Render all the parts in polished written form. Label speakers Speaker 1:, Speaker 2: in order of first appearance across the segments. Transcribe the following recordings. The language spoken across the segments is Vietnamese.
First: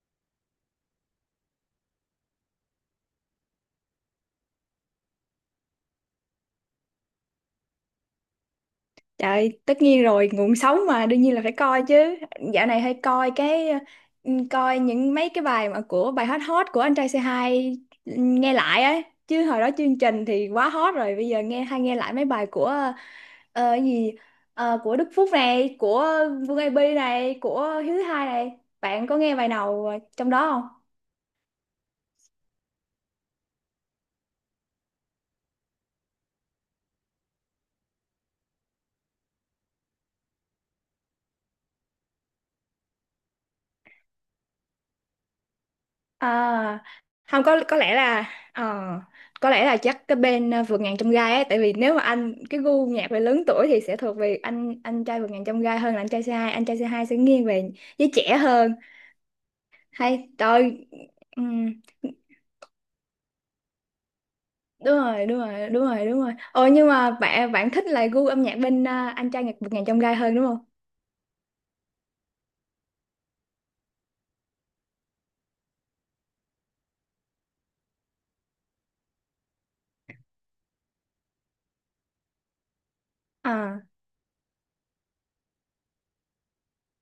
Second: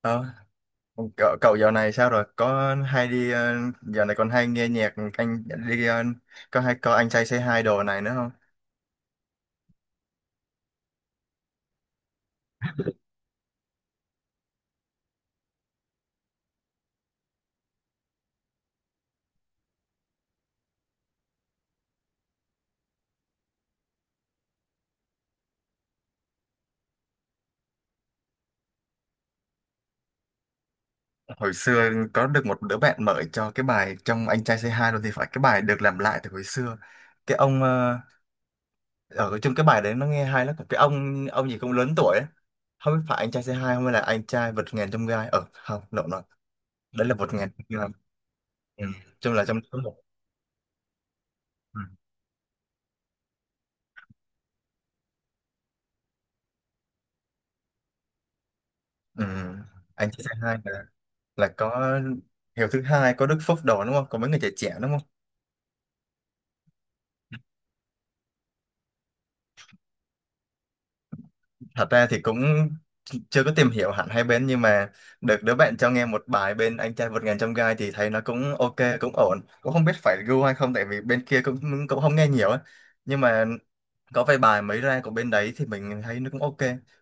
Speaker 1: Ờ, cậu dạo này sao rồi? Có hay đi dạo này còn hay nghe nhạc anh đi có hay có anh trai Say Hi đồ này nữa không?
Speaker 2: Trời, tất nhiên rồi, nguồn sống mà đương nhiên là phải coi chứ. Dạo này hay coi cái coi những mấy cái bài mà của bài hot hot của anh trai c hai nghe lại ấy. Chứ hồi đó chương trình thì quá hot rồi, bây giờ nghe hay nghe lại mấy bài của cái gì. Của Đức Phúc này, của Vương AB này, của Hiếu Thứ Hai này. Bạn có nghe bài nào trong đó không?
Speaker 1: Hồi xưa có được một đứa bạn mở cho cái bài trong anh trai Say Hi rồi thì phải cái bài được làm lại từ hồi xưa. Cái ông ở trong cái bài đấy nó nghe hay lắm. Cái ông gì cũng lớn tuổi ấy. Không biết phải anh trai Say Hi không hay là anh trai vượt ngàn chông gai. Ờ không, lộn rồi.
Speaker 2: À,
Speaker 1: Đấy là vượt
Speaker 2: không,
Speaker 1: ngàn
Speaker 2: có
Speaker 1: chông gai.
Speaker 2: lẽ là
Speaker 1: Ừ. Chung là
Speaker 2: có
Speaker 1: trong
Speaker 2: lẽ là
Speaker 1: số một.
Speaker 2: chắc cái bên vượt ngàn trong gai ấy, tại vì
Speaker 1: Ừ.
Speaker 2: nếu mà anh cái gu nhạc về lớn tuổi thì sẽ thuộc về anh trai vượt ngàn trong gai hơn là anh trai c hai sẽ nghiêng về giới trẻ hơn,
Speaker 1: Ừ. Anh trai
Speaker 2: hay
Speaker 1: Say Hi
Speaker 2: trời.
Speaker 1: là
Speaker 2: ừm,
Speaker 1: có Hiếu thứ hai có Đức Phúc đồ đúng không? Có mấy người trẻ trẻ đúng
Speaker 2: Đúng
Speaker 1: không?
Speaker 2: rồi, đúng rồi, đúng rồi, đúng rồi. Ồ, nhưng mà bạn bạn thích là gu âm nhạc bên anh trai nhạc vượt ngàn trong gai hơn đúng không?
Speaker 1: Thật ra thì cũng chưa có tìm hiểu hẳn hai bên, nhưng mà được đứa bạn cho nghe một bài bên anh trai vượt ngàn chông gai thì thấy nó cũng ok, cũng ổn, cũng không biết phải gu hay không, tại vì bên kia cũng cũng không nghe nhiều á. Nhưng mà
Speaker 2: À,
Speaker 1: có vài bài mới ra của bên đấy thì mình thấy nó cũng ok,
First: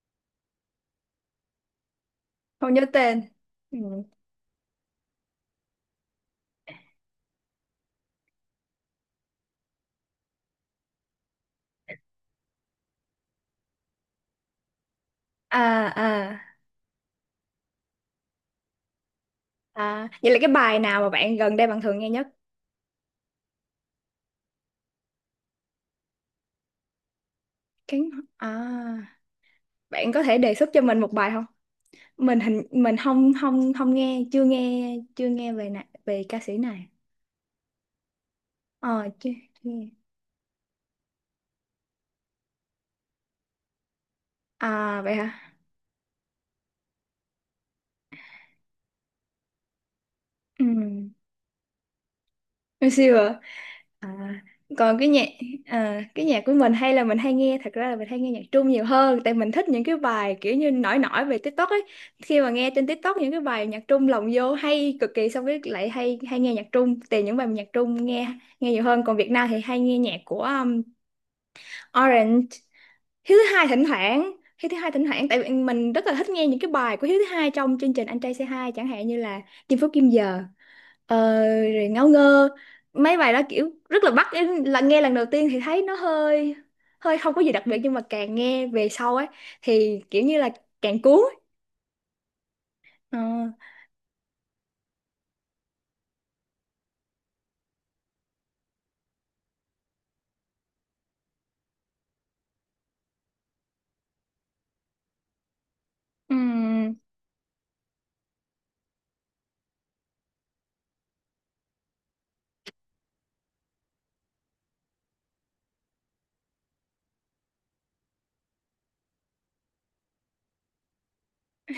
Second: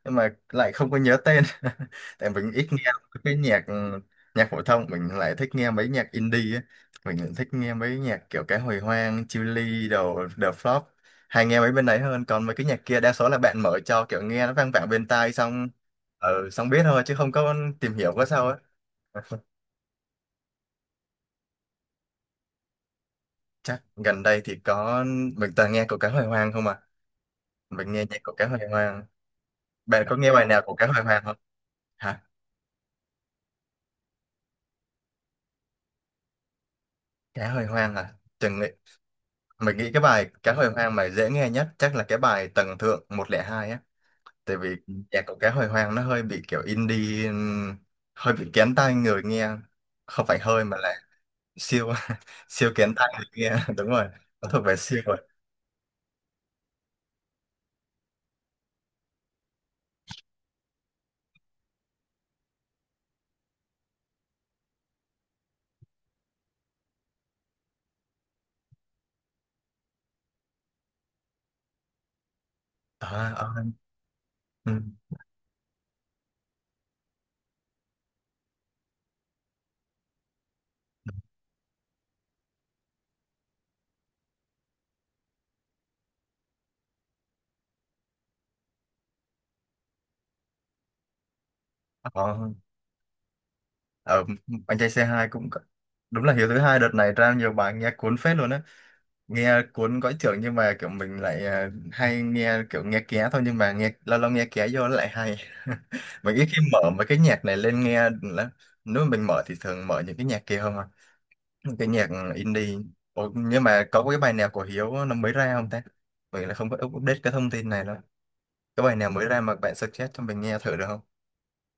Speaker 1: nhưng mà lại không có nhớ tên tại mình ít
Speaker 2: không nhớ
Speaker 1: nghe
Speaker 2: tên.
Speaker 1: cái nhạc,
Speaker 2: Ừ.
Speaker 1: nhạc phổ thông. Mình lại thích nghe mấy nhạc indie ấy. Mình lại thích nghe mấy nhạc kiểu cái hồi hoang, Chillies đồ, The Flop, hay nghe mấy bên đấy hơn. Còn mấy cái nhạc kia đa số là bạn mở cho, kiểu nghe nó vang vẳng bên tai xong
Speaker 2: À, à,
Speaker 1: xong biết thôi, chứ không có tìm hiểu có sao ấy.
Speaker 2: à, vậy là cái bài nào mà bạn gần đây bạn thường nghe nhất?
Speaker 1: Chắc gần đây thì có, mình toàn nghe của cái hồi hoang không à. Mình
Speaker 2: Cái
Speaker 1: nghe nhạc của cái
Speaker 2: à.
Speaker 1: hồi hoang. Bạn
Speaker 2: Bạn
Speaker 1: có
Speaker 2: có
Speaker 1: nghe
Speaker 2: thể
Speaker 1: bài
Speaker 2: đề
Speaker 1: nào
Speaker 2: xuất
Speaker 1: của
Speaker 2: cho
Speaker 1: cái
Speaker 2: mình
Speaker 1: hồi
Speaker 2: một
Speaker 1: hoang
Speaker 2: bài
Speaker 1: không?
Speaker 2: không? Mình không không không nghe, chưa nghe, về ca sĩ này.
Speaker 1: Cá hồi hoang à? Chừng nghĩ,
Speaker 2: Ờ Chưa, chưa
Speaker 1: mình
Speaker 2: nghe.
Speaker 1: nghĩ cái bài cá hồi hoang mà dễ nghe nhất chắc là cái bài Tầng Thượng một không hai á. Tại vì ừ,
Speaker 2: À vậy
Speaker 1: nhạc của cá
Speaker 2: hả?
Speaker 1: hồi hoang nó hơi bị kiểu indie, hơi bị kén tai người nghe. Không phải hơi
Speaker 2: Ừ.
Speaker 1: mà là siêu siêu kén tai
Speaker 2: Siêu
Speaker 1: người
Speaker 2: à.
Speaker 1: nghe. Đúng rồi,
Speaker 2: À,
Speaker 1: nó thuộc về
Speaker 2: còn
Speaker 1: siêu rồi.
Speaker 2: cái nhạc của mình hay là mình hay nghe, thật ra là mình hay nghe nhạc Trung nhiều hơn tại mình thích những cái bài kiểu như nổi nổi về TikTok ấy. Khi mà nghe trên TikTok những cái bài nhạc Trung lồng vô hay cực kỳ, xong cái lại hay hay nghe nhạc Trung, tìm những bài nhạc Trung nghe nghe nhiều hơn. Còn Việt Nam thì hay nghe nhạc của Orange,
Speaker 1: À,
Speaker 2: Hiếu thứ
Speaker 1: à,
Speaker 2: hai thỉnh thoảng Hiếu
Speaker 1: ừ,
Speaker 2: thứ hai thỉnh thoảng tại vì mình rất là thích nghe những cái bài của Hiếu thứ hai trong chương trình Anh trai Say Hi, chẳng hạn như là Chinh Phú Kim Giờ, ờ, rồi Ngáo Ngơ. Mấy bài đó kiểu rất là bắt, là nghe lần đầu tiên thì thấy nó hơi, hơi không có gì đặc biệt, nhưng mà càng nghe về sau ấy thì kiểu như là càng cuốn.
Speaker 1: ờ,
Speaker 2: Ờ.
Speaker 1: ờ, anh trai c hai cũng có- đúng là hiếu thứ hai đợt này ra nhiều bài nghe cuốn phết luôn á. Nghe cuốn cõi trưởng nhưng mà kiểu mình lại hay nghe kiểu nghe ké thôi, nhưng mà nghe lâu lâu nghe ké vô nó lại hay. Mình ít khi mở
Speaker 2: Ừm.
Speaker 1: mấy cái nhạc này lên nghe lắm, nếu mà mình mở thì thường mở những cái nhạc kia không à, những cái nhạc indie. Ủa, nhưng mà có cái bài nào của Hiếu nó mới ra không ta? Mình là không có update cái thông tin này đâu. Cái bài nào mới ra mà bạn suggest cho mình nghe thử được không?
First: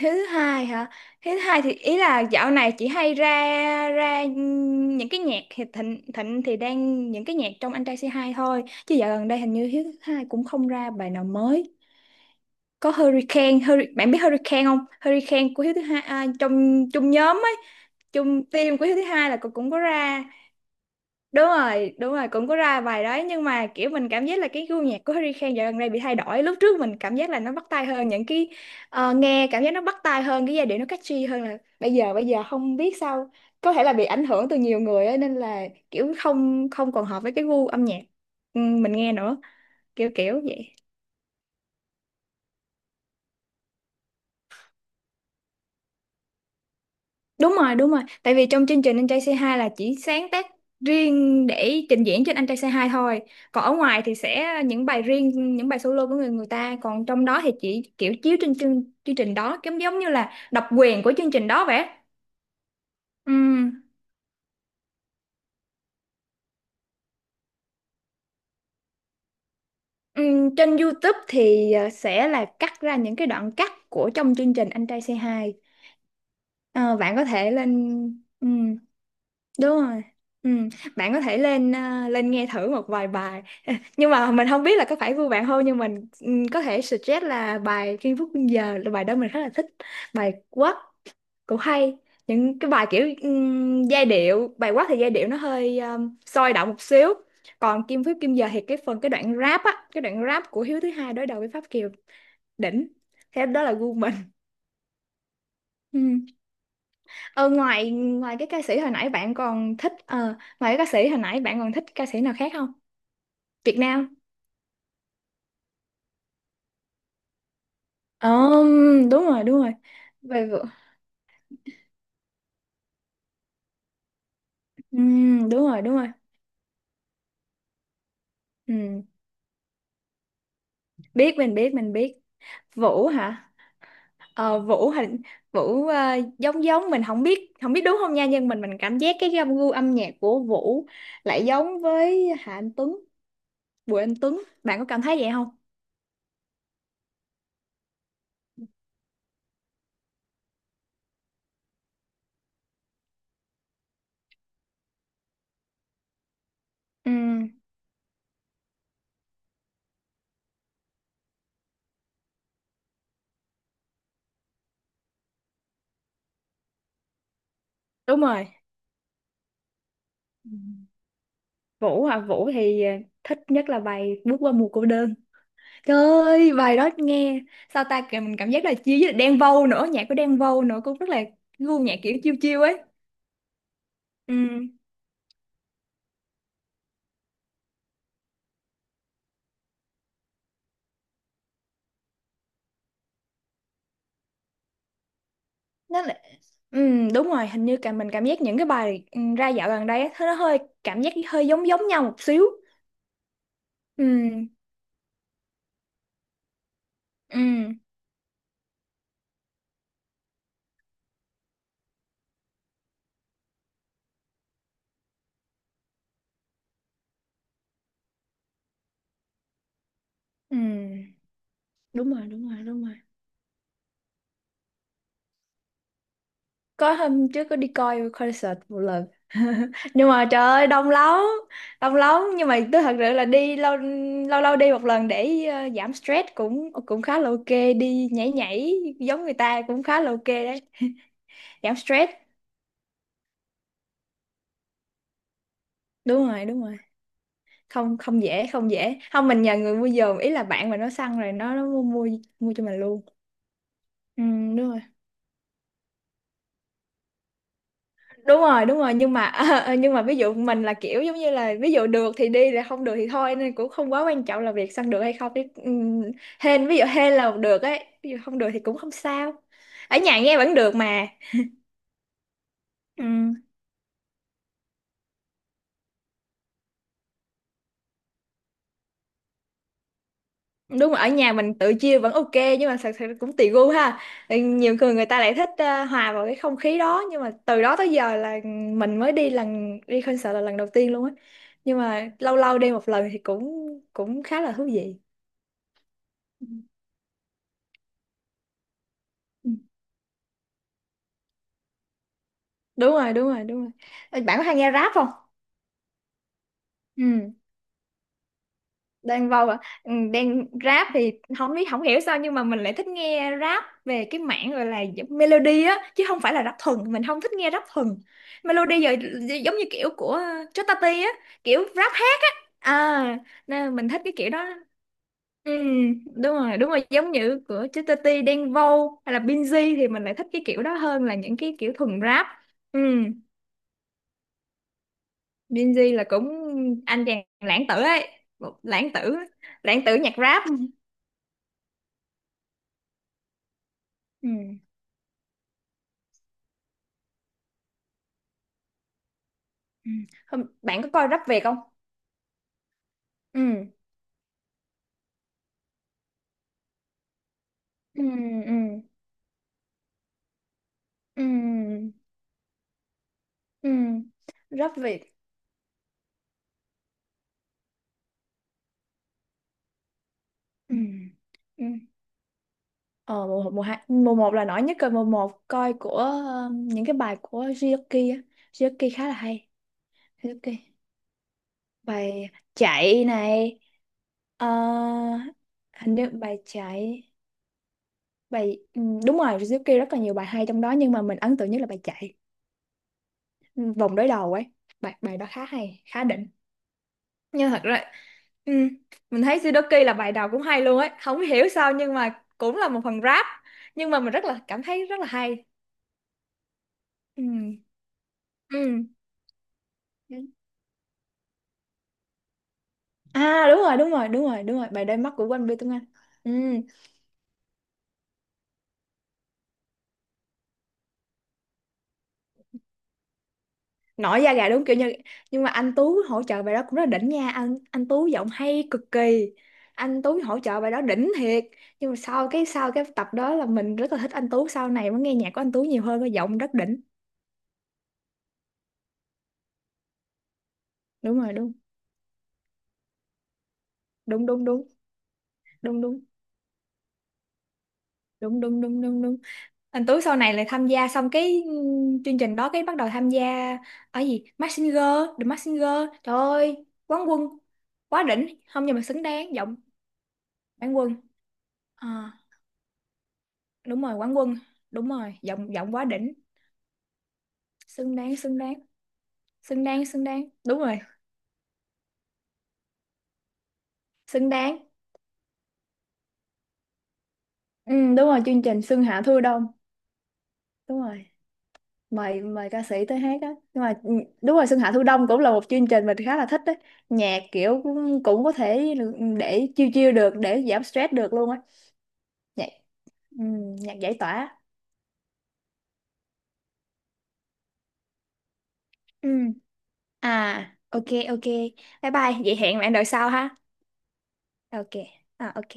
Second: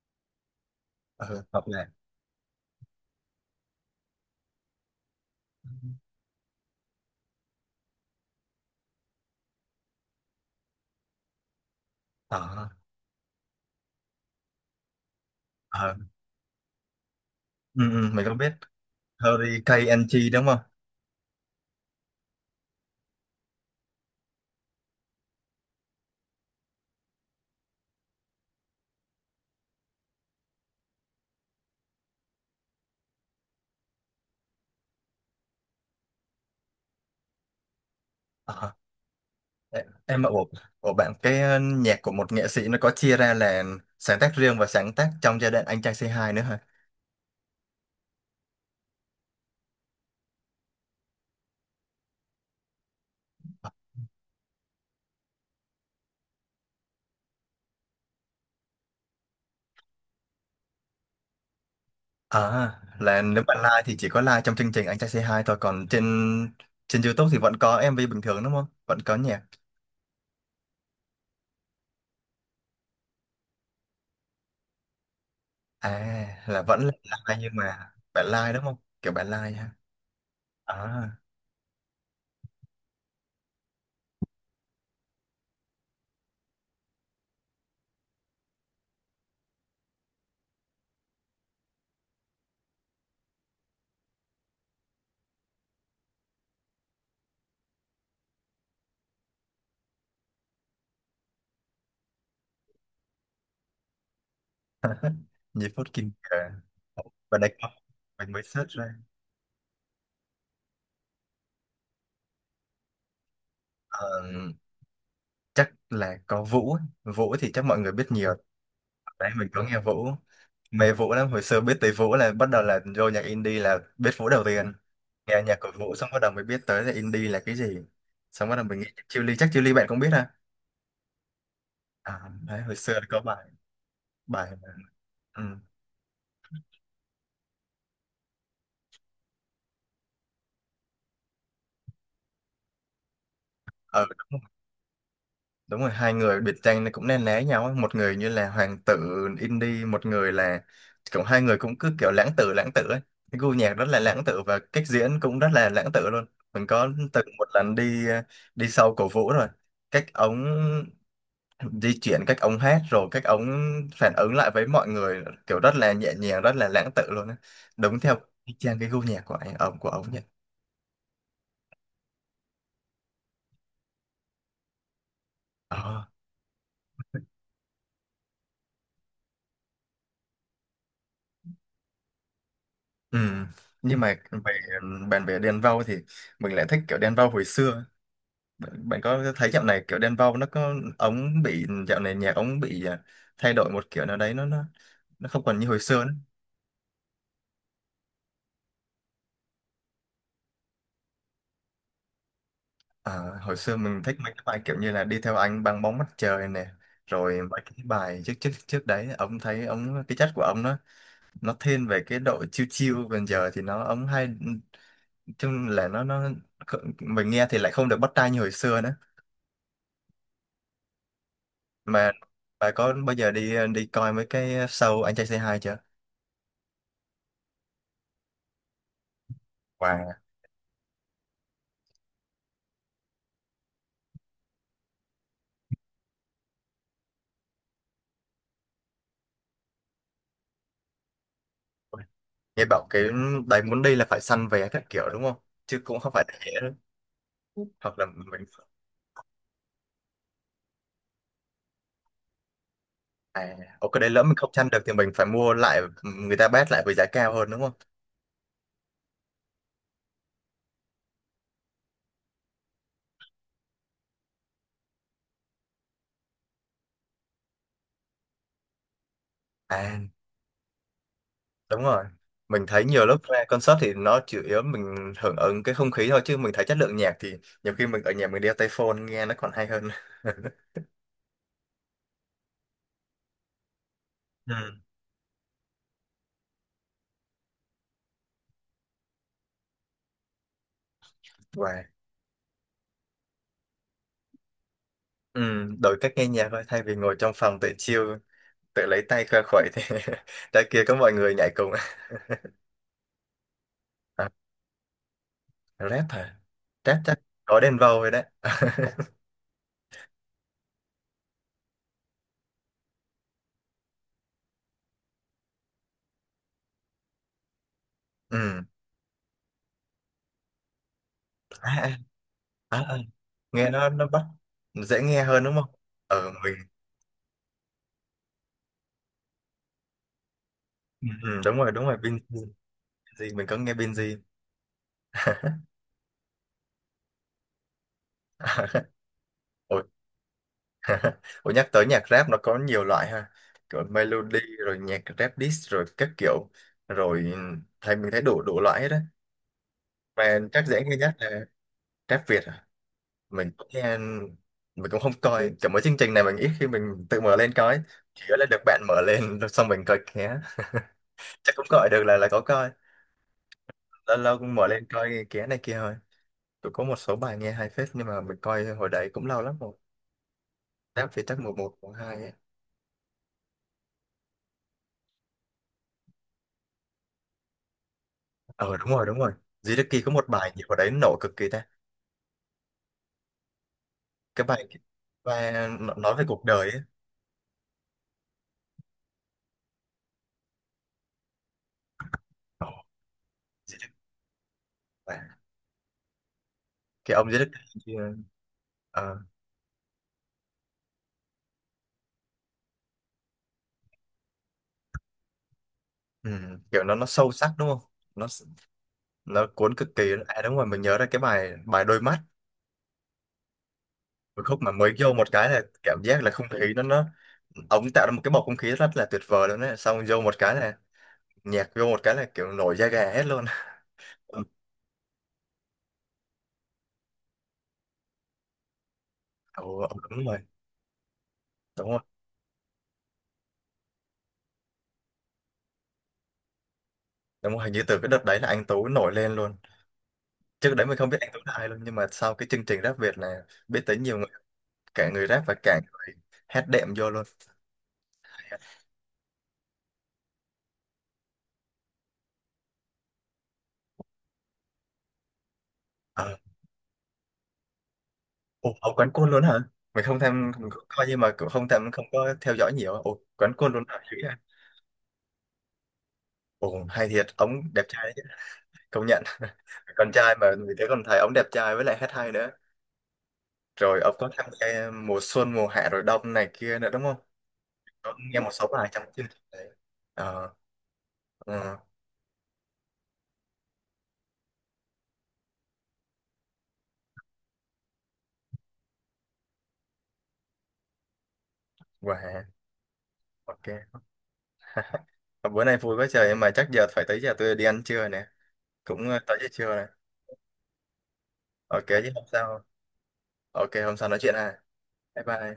Speaker 2: Thứ hai hả? Thứ
Speaker 1: Ừ,
Speaker 2: hai
Speaker 1: hợp
Speaker 2: thì
Speaker 1: lệ.
Speaker 2: ý là dạo này chị hay ra, ra những cái nhạc thì thịnh, thịnh thì đang những cái nhạc trong anh trai C2 thôi, chứ dạo gần đây hình như hiếu thứ hai cũng không ra bài nào mới.
Speaker 1: ờ
Speaker 2: Có Hurricane, Hurri-, bạn biết Hurricane không? Hurricane của hiếu thứ
Speaker 1: ờ
Speaker 2: hai, à, trong chung nhóm ấy,
Speaker 1: ừ, mình không
Speaker 2: chung
Speaker 1: biết.
Speaker 2: team của hiếu thứ hai, là cũng cũng có
Speaker 1: Hurricane
Speaker 2: ra.
Speaker 1: NG đúng không?
Speaker 2: Đúng rồi, đúng rồi, cũng có ra bài đấy, nhưng mà kiểu mình cảm giác là cái gu nhạc của Harry Khan dạo gần đây bị thay đổi. Lúc trước mình cảm giác là nó bắt tai hơn những cái, nghe cảm giác nó bắt tai hơn, cái giai điệu nó catchy hơn là bây giờ. Không biết sao, có thể là bị ảnh hưởng từ nhiều người ấy, nên là kiểu không không còn hợp với cái gu âm nhạc, ừ,
Speaker 1: Ờ.
Speaker 2: mình nghe nữa.
Speaker 1: Ê,
Speaker 2: Kiểu
Speaker 1: em ạ,
Speaker 2: kiểu
Speaker 1: ủa,
Speaker 2: vậy.
Speaker 1: ủa bạn cái nhạc của một nghệ sĩ nó có chia ra là sáng tác riêng và sáng tác trong giai đoạn Anh Trai C2 nữa hả?
Speaker 2: Đúng rồi, đúng rồi. Tại vì trong chương trình Anh Trai Say Hi là chỉ sáng tác riêng để trình diễn trên Anh Trai Say Hi thôi. Còn ở ngoài thì sẽ những bài riêng, những bài solo của người người ta. Còn trong đó thì chỉ kiểu chiếu trên chương trình đó, giống giống như là độc quyền của chương trình đó vậy.
Speaker 1: À, là nếu bạn
Speaker 2: Ừm,
Speaker 1: live thì chỉ có live trong chương trình Anh Trai C2 thôi, còn trên trên YouTube thì vẫn có em MV bình thường đúng không? Vẫn có nhạc.
Speaker 2: Trên YouTube thì sẽ là cắt ra những cái đoạn cắt của trong chương trình Anh Trai Say Hi.
Speaker 1: À, là vẫn là
Speaker 2: Ờ, bạn có
Speaker 1: live, nhưng
Speaker 2: thể lên.
Speaker 1: mà bạn live đúng không? Kiểu bạn live ha.
Speaker 2: Đúng rồi. Ừ.
Speaker 1: À,
Speaker 2: Bạn có thể lên lên nghe thử một vài bài nhưng mà mình không biết là có phải gu bạn không, nhưng mình, ừ, có thể suggest là bài Kim Phúc Quân Giờ, là bài đó mình khá là thích. Bài Quát cũng hay, những cái bài kiểu, giai điệu bài Quát thì giai điệu nó hơi sôi động một xíu. Còn Kim Phúc Kim Giờ thì cái đoạn rap của Hiếu thứ hai đối đầu với Pháp Kiều, đỉnh. Thế đó là gu mình.
Speaker 1: như Phút
Speaker 2: Ừ.
Speaker 1: Kim Cờ. Và
Speaker 2: Ờ,
Speaker 1: đây có,
Speaker 2: ngoài
Speaker 1: mình
Speaker 2: ngoài
Speaker 1: mới
Speaker 2: cái ca
Speaker 1: search
Speaker 2: sĩ hồi
Speaker 1: ra.
Speaker 2: nãy bạn còn thích, ngoài cái ca sĩ hồi nãy bạn còn thích ca sĩ nào khác không? Việt Nam.
Speaker 1: Ờ, chắc là có Vũ ấy. Vũ thì chắc mọi người biết
Speaker 2: Ờ,
Speaker 1: nhiều
Speaker 2: đúng
Speaker 1: đấy.
Speaker 2: rồi,
Speaker 1: Mình
Speaker 2: đúng
Speaker 1: có
Speaker 2: rồi.
Speaker 1: nghe Vũ,
Speaker 2: Về Vũ.
Speaker 1: mê Vũ lắm. Hồi xưa biết tới Vũ là bắt đầu là vô nhạc indie, là biết Vũ đầu tiên. Nghe nhạc
Speaker 2: Đúng
Speaker 1: của
Speaker 2: rồi,
Speaker 1: Vũ
Speaker 2: đúng rồi.
Speaker 1: xong bắt đầu mới biết tới là indie là cái gì. Xong bắt đầu mình nghĩ
Speaker 2: Ừm,
Speaker 1: Chiêu Ly, chắc Chiêu Ly bạn cũng biết ha.
Speaker 2: Biết, mình biết, mình biết.
Speaker 1: À, đấy hồi xưa
Speaker 2: Vũ
Speaker 1: có bài,
Speaker 2: hả?
Speaker 1: bài
Speaker 2: Ờ,
Speaker 1: mà-
Speaker 2: Vũ hình.
Speaker 1: ừ.
Speaker 2: Vũ, giống giống mình không biết đúng không nha, nhưng mình cảm giác cái gu âm nhạc của Vũ lại giống với Hà Anh Tuấn, Bùi
Speaker 1: ờ,
Speaker 2: Anh Tuấn. Bạn có cảm thấy vậy không?
Speaker 1: đúng rồi, hai người biệt danh nó cũng nên né nhau ấy. Một người như là hoàng tử indie, một người là kiểu hai người cũng cứ kiểu lãng tử ấy. Cái gu nhạc rất là lãng tử và cách diễn cũng rất là lãng tử luôn. Mình có từng một
Speaker 2: Ừm,
Speaker 1: lần đi đi sau cổ Vũ rồi. Cách ống di chuyển, cách ông hát, rồi cách ông phản ứng lại với mọi người kiểu rất là nhẹ nhàng, rất là lãng tự luôn á. Đúng theo
Speaker 2: đúng rồi.
Speaker 1: y chang cái gu nhạc của anh ông của ông nhỉ.
Speaker 2: Vũ hả? Vũ thì thích nhất là bài Bước qua mùa cô đơn. Trời
Speaker 1: ờ
Speaker 2: ơi, bài đó nghe sao ta kìa, mình cảm giác là chia với Đen Vâu nữa, nhạc của Đen Vâu nữa cũng rất là gu nhạc kiểu chiêu chiêu ấy.
Speaker 1: ừ. Nhưng mà về
Speaker 2: Ừ,
Speaker 1: bàn về Đen Vâu thì mình lại thích kiểu Đen Vâu hồi xưa. Bạn, bạn có thấy dạo này kiểu Đen Vâu nó có ống bị, dạo này nhạc ống bị thay đổi một kiểu nào đấy, nó nó không còn như hồi
Speaker 2: nó
Speaker 1: xưa nữa.
Speaker 2: là ừ, đúng rồi, hình như cả mình cảm giác những cái bài, ra dạo gần đây á, nó hơi cảm giác hơi giống giống nhau một xíu.
Speaker 1: Ờ, hồi xưa mình thích
Speaker 2: Ừ,
Speaker 1: mấy cái bài kiểu như là đi theo anh băng bóng mặt trời nè,
Speaker 2: ừ,
Speaker 1: rồi mấy cái bài trước trước trước đấy ông thấy ông cái chất của ông nó thiên về cái độ chill chill, còn giờ thì nó ấm hay chung là nó mình nghe thì lại không được bắt tai như hồi xưa nữa.
Speaker 2: ừ,
Speaker 1: Mà
Speaker 2: đúng rồi, đúng rồi,
Speaker 1: bà
Speaker 2: đúng
Speaker 1: có
Speaker 2: rồi.
Speaker 1: bao giờ đi đi coi mấy cái show Anh Trai Say Hi chưa?
Speaker 2: Có hôm trước có đi coi concert một lần nhưng
Speaker 1: Wow.
Speaker 2: mà trời ơi đông lắm, đông lắm. Nhưng mà tôi thật sự là đi lâu lâu lâu đi một lần để giảm stress, cũng cũng khá là ok. Đi nhảy nhảy giống người ta cũng khá là ok đấy, giảm stress.
Speaker 1: Nghe bảo cái đấy muốn đi là phải săn vé các kiểu đúng không, chứ cũng không phải
Speaker 2: Đúng rồi,
Speaker 1: dễ
Speaker 2: đúng
Speaker 1: đâu.
Speaker 2: rồi. Không
Speaker 1: Hoặc là
Speaker 2: không
Speaker 1: mình.
Speaker 2: dễ, không dễ. Không, mình nhờ người mua giùm, ý là bạn mà nó săn rồi nó mua mua mua cho mình luôn.
Speaker 1: À ok, đấy lỡ
Speaker 2: Ừ,
Speaker 1: mình không săn
Speaker 2: đúng rồi,
Speaker 1: được thì mình phải mua lại người ta bét lại với giá cao hơn đúng không?
Speaker 2: đúng rồi, đúng rồi. Nhưng mà nhưng mà ví dụ mình là kiểu giống như là ví dụ được thì đi, là không được thì thôi, nên cũng không quá quan trọng là việc săn được hay không chứ. Hên, ví dụ hên là được ấy, ví dụ không được thì cũng không sao, ở
Speaker 1: À
Speaker 2: nhà nghe vẫn được mà.
Speaker 1: đúng rồi, mình thấy nhiều lúc
Speaker 2: Ừm,
Speaker 1: ra concert thì nó chủ yếu mình hưởng ứng cái không khí thôi, chứ mình thấy chất lượng nhạc thì nhiều khi mình ở nhà mình đeo tai phone nghe nó còn hay hơn.
Speaker 2: đúng rồi, ở nhà mình tự chia vẫn ok, nhưng mà thật sự cũng tùy gu ha. Ừ, nhiều
Speaker 1: Ừ.
Speaker 2: người người ta lại thích hòa vào cái không khí đó, nhưng mà từ đó tới giờ là mình mới đi lần đi concert là lần đầu tiên luôn á, nhưng
Speaker 1: Và
Speaker 2: mà lâu lâu đi một lần thì cũng cũng khá là thú vị.
Speaker 1: ừ, đổi cách nghe nhạc thôi, thay vì ngồi trong phòng tự chill, tự lấy tay khoe
Speaker 2: Ừ.
Speaker 1: khuẩy thì ra kia có mọi người nhảy cùng.
Speaker 2: Đúng rồi, đúng rồi, đúng rồi. Ờ,
Speaker 1: À,
Speaker 2: bạn có hay nghe rap không?
Speaker 1: rap hả? Rap chắc
Speaker 2: Ừ.
Speaker 1: có Đen Vâu rồi đấy.
Speaker 2: Đen Vâu à? Đen rap thì không biết không hiểu sao, nhưng mà mình lại thích nghe rap về cái mảng gọi là giống melody á, chứ không phải là rap thuần, mình không thích nghe rap thuần
Speaker 1: Ừ.
Speaker 2: melody giờ, giống như kiểu của Chutati á, kiểu
Speaker 1: à, à,
Speaker 2: rap hát.
Speaker 1: à.
Speaker 2: À,
Speaker 1: Nghe
Speaker 2: nên mình thích
Speaker 1: nó
Speaker 2: cái
Speaker 1: bắt,
Speaker 2: kiểu đó.
Speaker 1: dễ nghe hơn
Speaker 2: Ừ.
Speaker 1: đúng không? Ừ,
Speaker 2: Đúng
Speaker 1: mình.
Speaker 2: rồi, đúng rồi, giống như của Chutati, Đen Vâu hay là Binz thì mình lại thích cái kiểu đó hơn
Speaker 1: Ừ,
Speaker 2: là những
Speaker 1: Đúng
Speaker 2: cái
Speaker 1: rồi,
Speaker 2: kiểu
Speaker 1: đúng rồi.
Speaker 2: thuần
Speaker 1: Binz
Speaker 2: rap. Ừ.
Speaker 1: gì mình có nghe Binz gì.
Speaker 2: Gen Z là cũng anh chàng lãng tử ấy. Một lãng tử, lãng
Speaker 1: Ủa
Speaker 2: tử nhạc rap.
Speaker 1: ủa nhắc tới nhạc rap nó có nhiều loại ha. Kiểu
Speaker 2: Ừ.
Speaker 1: melody rồi nhạc rap diss rồi các kiểu. Rồi thấy mình thấy đủ đủ loại hết á.
Speaker 2: Ừ.
Speaker 1: Mà chắc
Speaker 2: Bạn
Speaker 1: dễ
Speaker 2: có
Speaker 1: nghe
Speaker 2: coi
Speaker 1: nhất
Speaker 2: rap Việt
Speaker 1: là
Speaker 2: không?
Speaker 1: rap Việt à.
Speaker 2: Ừ.
Speaker 1: Mình cũng nghe. Mình cũng không coi. Kiểu mấy chương trình này mình ít khi mình tự mở lên coi.
Speaker 2: Ừ.
Speaker 1: Chỉ là
Speaker 2: Ừ.
Speaker 1: được bạn mở lên xong mình coi ké. Chắc cũng gọi
Speaker 2: Ừ.
Speaker 1: được là có coi.
Speaker 2: Ừ.
Speaker 1: Lâu lâu cũng mở
Speaker 2: Rap
Speaker 1: lên
Speaker 2: Việt.
Speaker 1: coi ké này kia thôi. Cũng có một số bài nghe hay phết. Nhưng mà mình coi hồi đấy cũng lâu lắm rồi.
Speaker 2: Ừ.
Speaker 1: Rap Việt chắc mùa
Speaker 2: Ừ.
Speaker 1: một mùa hai ấy.
Speaker 2: ờ mùa mùa hai, mùa một là nổi nhất rồi. Mùa một coi của những cái bài của Jioki á,
Speaker 1: Ờ đúng
Speaker 2: Jioki
Speaker 1: rồi,
Speaker 2: khá là
Speaker 1: đúng rồi.
Speaker 2: hay.
Speaker 1: Duy Đức Kỳ có một bài
Speaker 2: Jioki
Speaker 1: gì hồi đấy nổ cực kỳ ta.
Speaker 2: bài chạy này.
Speaker 1: Cái
Speaker 2: Ờ,
Speaker 1: bài và nó-
Speaker 2: Hình như
Speaker 1: nói về
Speaker 2: bài
Speaker 1: cuộc đời ấy.
Speaker 2: chạy. Bài, đúng rồi, Suzuki rất là nhiều bài hay trong đó, nhưng mà mình ấn tượng nhất là bài chạy, ừ,
Speaker 1: Di Đức
Speaker 2: vòng đối đầu ấy, bài bài đó
Speaker 1: Bà.
Speaker 2: khá hay, khá đỉnh.
Speaker 1: Cái ông Di Đức
Speaker 2: Nhưng
Speaker 1: Bà
Speaker 2: thật ra
Speaker 1: kia,
Speaker 2: ừ,
Speaker 1: ờ,
Speaker 2: mình thấy Suzuki là bài đầu cũng hay luôn ấy, không hiểu sao nhưng mà cũng là một phần rap, nhưng mà mình rất là cảm thấy rất là hay.
Speaker 1: ừ, kiểu nó
Speaker 2: Ừ.
Speaker 1: sâu sắc đúng không, nó
Speaker 2: Ừ.
Speaker 1: nó cuốn cực kỳ. À đúng rồi, mình nhớ ra cái bài, bài đôi mắt.
Speaker 2: À, đúng rồi, đúng rồi, đúng
Speaker 1: Một
Speaker 2: rồi, đúng
Speaker 1: khúc
Speaker 2: rồi,
Speaker 1: mà
Speaker 2: bài
Speaker 1: mới
Speaker 2: Đôi
Speaker 1: vô
Speaker 2: mắt của
Speaker 1: một
Speaker 2: Quang
Speaker 1: cái
Speaker 2: Bi
Speaker 1: là
Speaker 2: Tuấn Anh.
Speaker 1: cảm giác là
Speaker 2: Ừ.
Speaker 1: không khí nó, ông tạo ra một cái bầu không khí rất là tuyệt vời luôn đấy, xong vô một cái là nhạc vô một cái là kiểu nổi da gà hết luôn.
Speaker 2: Nổi da
Speaker 1: ừ,
Speaker 2: gà đúng kiểu như, nhưng mà anh Tú hỗ trợ bài đó cũng rất là đỉnh nha, anh Tú giọng hay cực kỳ,
Speaker 1: ừ,
Speaker 2: anh Tú
Speaker 1: đúng rồi,
Speaker 2: hỗ trợ bài đó đỉnh thiệt. Nhưng
Speaker 1: đúng
Speaker 2: mà
Speaker 1: rồi,
Speaker 2: sau cái tập đó là mình rất là thích anh Tú, sau này mới nghe nhạc của anh Tú nhiều hơn, cái giọng rất đỉnh.
Speaker 1: đúng rồi, hình như từ cái đợt đấy là anh Tú nổi lên luôn. Trước đấy mình không biết
Speaker 2: Đúng
Speaker 1: anh
Speaker 2: rồi,
Speaker 1: Tú
Speaker 2: đúng,
Speaker 1: là ai luôn, nhưng mà sau cái chương trình Rap Việt này biết tới nhiều,
Speaker 2: đúng, đúng, đúng,
Speaker 1: cả người rap và cả
Speaker 2: đúng,
Speaker 1: người hát đệm vô luôn.
Speaker 2: đúng, đúng, đúng, đúng, đúng, đúng. Anh Tú sau này lại tham gia xong cái, chương trình đó cái bắt đầu tham gia ở gì, Mask Singer, The Mask Singer, trời
Speaker 1: Ờ,
Speaker 2: ơi, quán quân, quá đỉnh không,
Speaker 1: ồ
Speaker 2: nhưng mà
Speaker 1: ông
Speaker 2: xứng
Speaker 1: quán quân
Speaker 2: đáng
Speaker 1: luôn
Speaker 2: giọng
Speaker 1: hả? Mình không tham, mình
Speaker 2: quán
Speaker 1: cũng
Speaker 2: quân.
Speaker 1: coi nhưng mà cũng không tham, không
Speaker 2: À.
Speaker 1: có theo dõi nhiều. Ồ quán quân
Speaker 2: Đúng
Speaker 1: luôn
Speaker 2: rồi,
Speaker 1: hả,
Speaker 2: quán
Speaker 1: dữ vậy.
Speaker 2: quân. Đúng rồi, giọng giọng quá đỉnh.
Speaker 1: Ồ hay thiệt, ông đẹp
Speaker 2: Xứng
Speaker 1: trai đấy
Speaker 2: đáng,
Speaker 1: chứ.
Speaker 2: xứng đáng.
Speaker 1: Công nhận.
Speaker 2: Xứng đáng, xứng
Speaker 1: Con
Speaker 2: đáng,
Speaker 1: trai mà
Speaker 2: đúng
Speaker 1: mình
Speaker 2: rồi.
Speaker 1: thấy còn thấy ông đẹp trai với lại hát hay nữa. Rồi ông
Speaker 2: Xứng
Speaker 1: có tham
Speaker 2: đáng.
Speaker 1: gia mùa xuân mùa hạ rồi đông này kia nữa đúng không?
Speaker 2: Ừ, đúng
Speaker 1: Có
Speaker 2: rồi,
Speaker 1: nghe
Speaker 2: chương
Speaker 1: một
Speaker 2: trình
Speaker 1: số
Speaker 2: Xuân
Speaker 1: bài
Speaker 2: Hạ
Speaker 1: trong
Speaker 2: Thu
Speaker 1: chương trình
Speaker 2: Đông.
Speaker 1: đấy. ờ
Speaker 2: Đúng rồi,
Speaker 1: ờ,
Speaker 2: mời mời ca sĩ tới hát á. Nhưng mà đúng rồi, Xuân Hạ Thu Đông cũng là một chương trình mình khá là thích đấy, nhạc kiểu cũng có thể để chill chill được, để giảm stress được luôn á.
Speaker 1: wow.
Speaker 2: Nhạc, ừ, nhạc giải
Speaker 1: Ok.
Speaker 2: tỏa.
Speaker 1: Ờ, bữa nay vui quá trời, nhưng mà chắc giờ phải tới giờ tôi đi ăn trưa nè. Cũng
Speaker 2: Ừ.
Speaker 1: tới giờ trưa này.
Speaker 2: À ok. Ok.
Speaker 1: Ok
Speaker 2: Bye
Speaker 1: chứ
Speaker 2: bye
Speaker 1: không
Speaker 2: vậy, hẹn
Speaker 1: sao.
Speaker 2: bạn đợi sau ha.
Speaker 1: Ok, hôm sau nói chuyện ha.
Speaker 2: Ok.
Speaker 1: Bye
Speaker 2: À ok.
Speaker 1: bye.